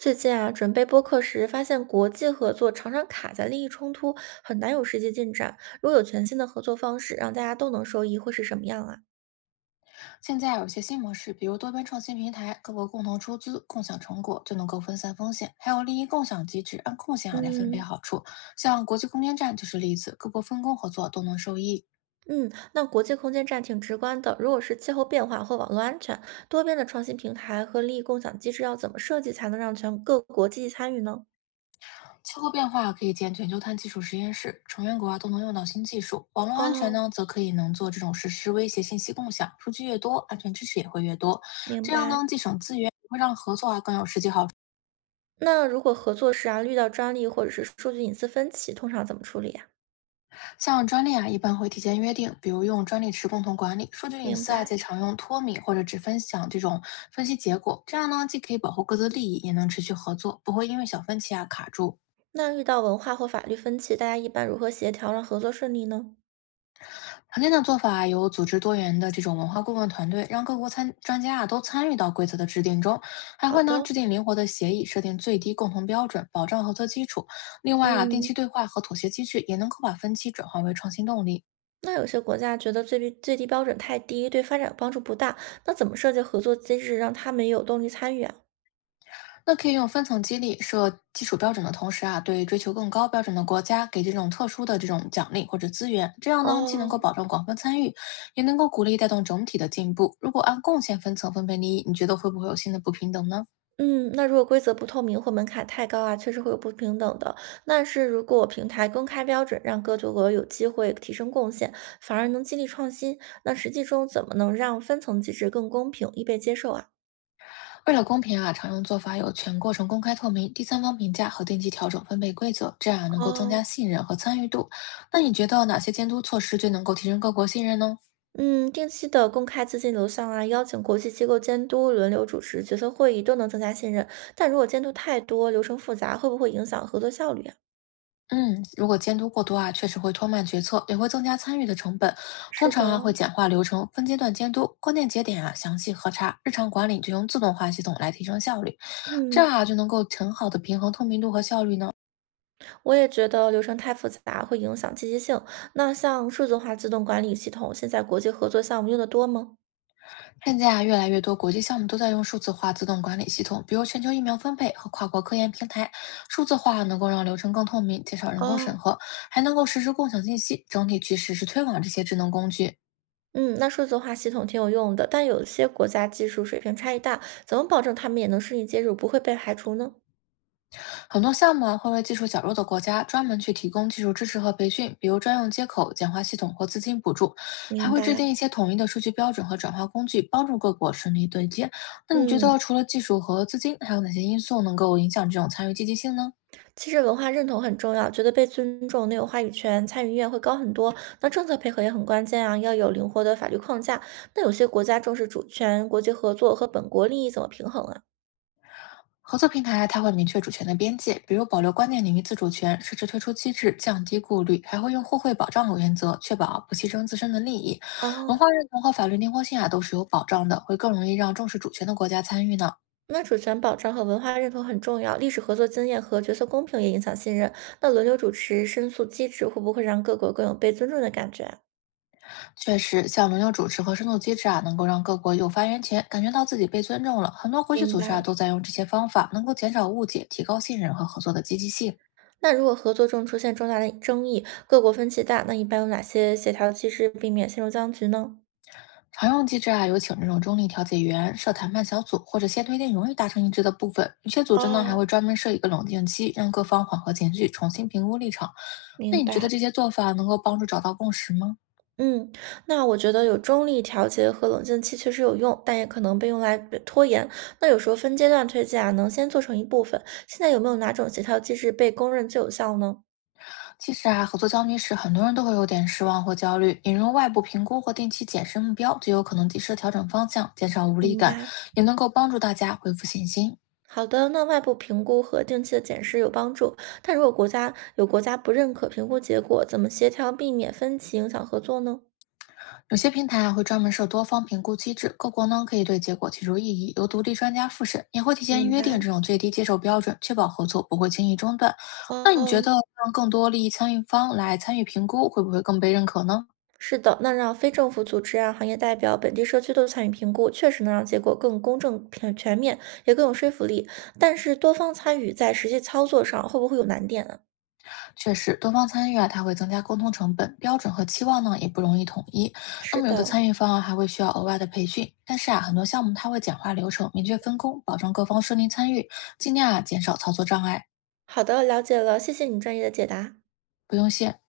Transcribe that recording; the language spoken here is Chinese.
最近啊，准备播客时发现国际合作常常卡在利益冲突，很难有实际进展。如果有全新的合作方式，让大家都能受益，会是什么样啊？现在有些新模式，比如多边创新平台，各国共同出资、共享成果，就能够分散风险；还有利益共享机制，按贡献啊来分配嗯好处。像国际空间站就是例子，各国分工合作都能受益。嗯，那国际空间站挺直观的。如果是气候变化或网络安全，多边的创新平台和利益共享机制要怎么设计才能让全各国积极参与呢？气候变化可以建全球碳技术实验室，成员国啊都能用到新技术。网络安全哦，呢，则可以能做这种实施威胁信息共享，数据越多，安全知识也会越多。明这样白。呢，既省资源，也会让合作啊更有实际好处。那如果合作时啊遇到专利或者是数据隐私分歧，通常怎么处理呀、像专利啊，一般会提前约定，比如用专利池共同管理。数据隐明私啊，白。则常用脱敏或者只分享这种分析结果。这样呢，既可以保护各自利益，也能持续合作，不会因为小分歧啊卡住。那遇到文化或法律分歧，大家一般如何协调让合作顺利呢？常见的做法啊有组织多元的这种文化顾问团队，让各国参专家啊都参与到规则的制定中，还好会呢的，制定灵活的协议，设定最低共同标准，保障合作基础。另外啊，定嗯，期对话和妥协机制也能够把分歧转化为创新动力。那有些国家觉得最低标准太低，对发展帮助不大，那怎么设计合作机制让他们也有动力参与啊？那可以用分层激励，设基础标准的同时啊，对追求更高标准的国家给这种特殊的奖励或者资源，这样呢既能够哦，保证广泛参与，也能够鼓励带动整体的进步。如果按贡献分层分配利益，你觉得会不会有新的不平等呢？嗯，那如果规则不透明或门槛太高啊，确实会有不平等的。但是如果平台公开标准，让各国有机会提升贡献，反而能激励创新，那实际中怎么能让分层机制更公平，易被接受啊？为了公平啊，常用做法有全过程公开透明、第三方评价和定期调整分配规则，这样啊能够增加哦，信任和参与度。那你觉得哪些监督措施最能够提升各国信任呢？嗯，定期的公开资金流向啊，邀请国际机构监督，轮流主持决策会议，都能增加信任。但如果监督太多，流程复杂，会不会影响合作效率啊？嗯，如果监督过多啊，确实会拖慢决策，也会增加参与的成本。通是的，常啊，会简化流程，分阶段监督，关键节点啊详细核查，日常管理就用自动化系统来提升效率，这嗯，样啊就能够很好的平衡透明度和效率呢。我也觉得流程太复杂会影响积极性。那像数字化自动管理系统，现在国际合作项目用的多吗？现在啊，越来越多国际项目都在用数字化自动管理系统，比如全球疫苗分配和跨国科研平台。数字化能够让流程更透明，减少人工审哦，核，还能够实时共享信息，整体趋势是推广这些智能工具。嗯，那数字化系统挺有用的，但有些国家技术水平差异大，怎么保证他们也能顺利接入，不会被排除呢？很多项目啊会为技术较弱的国家专门去提供技术支持和培训，比如专用接口、简化系统或资金补助，还明会制白，定一些统一的数据标准和转化工具，帮助各国顺利对接。那你觉嗯。得除了技术和资金，还有哪些因素能够影响这种参与积极性呢？其实文化认同很重要，觉得被尊重、能有话语权、参与意愿会高很多。那政策配合也很关键啊，要有灵活的法律框架。那有些国家重视主权、国际合作和本国利益怎么平衡啊？合作平台啊它会明确主权的边界，比如保留关键领域自主权，设置退出机制，降低顾虑，还会用互惠保障原则，确保不牺牲自身的利益。文化哦，认同和法律灵活性啊都是有保障的，会更容易让重视主权的国家参与呢。那主权保障和文化认同很重要，历史合作经验和角色公平也影响信任。那轮流主持申诉机制会不会让各国更有被尊重的感觉啊确实，像轮流主持和深度机制啊，能够让各国有发言权，感觉到自己被尊重了。很多国际明组织啊白。都在用这些方法，能够减少误解，提高信任和合作的积极性。那如果合作中出现重大的争议，各国分歧大，那一般有哪些协调机制避免陷入僵局呢？常用机制啊，有请这种中立调解员、设谈判小组，或者先推定容易达成一致的部分。有些组织呢还哦，会专门设一个冷静期，让各方缓和情绪，重新评估立场。那明你觉得白。这些做法能够帮助找到共识吗？嗯，那我觉得有中立调节和冷静期确实有用，但也可能被用来拖延。那有时候分阶段推荐啊，能先做成一部分。现在有没有哪种协调机制被公认最有效呢？其实啊，合作焦虑时，很多人都会有点失望或焦虑。引入外部评估或定期检视目标，就有可能及时调整方向，减少无力明感，白，也能够帮助大家恢复信心。好的，那外部评估和定期的检视有帮助，但如果国家不认可评估结果，怎么协调避免分歧影响合作呢？有些平台啊会专门设多方评估机制，各国呢可以对结果提出异议，由独立专家复审，也会提前明约定白。这种最低接受标准，确保合作不会轻易中断。那你觉哦，得让更多利益参与方来参与评估，会不会更被认可呢？是的，那让非政府组织啊、行业代表、本地社区都参与评估，确实能让结果更公正、全面，也更有说服力。但是多方参与在实际操作上会不会有难点呢？确实，多方参与啊，它会增加沟通成本，标准和期望呢也不容易统一。那是么有的的，参与方啊还会需要额外的培训，但是啊，很多项目它会简化流程，明确分工，保证各方顺利参与，尽量啊减少操作障碍。好的，了解了，谢谢你专业的解答。不用谢。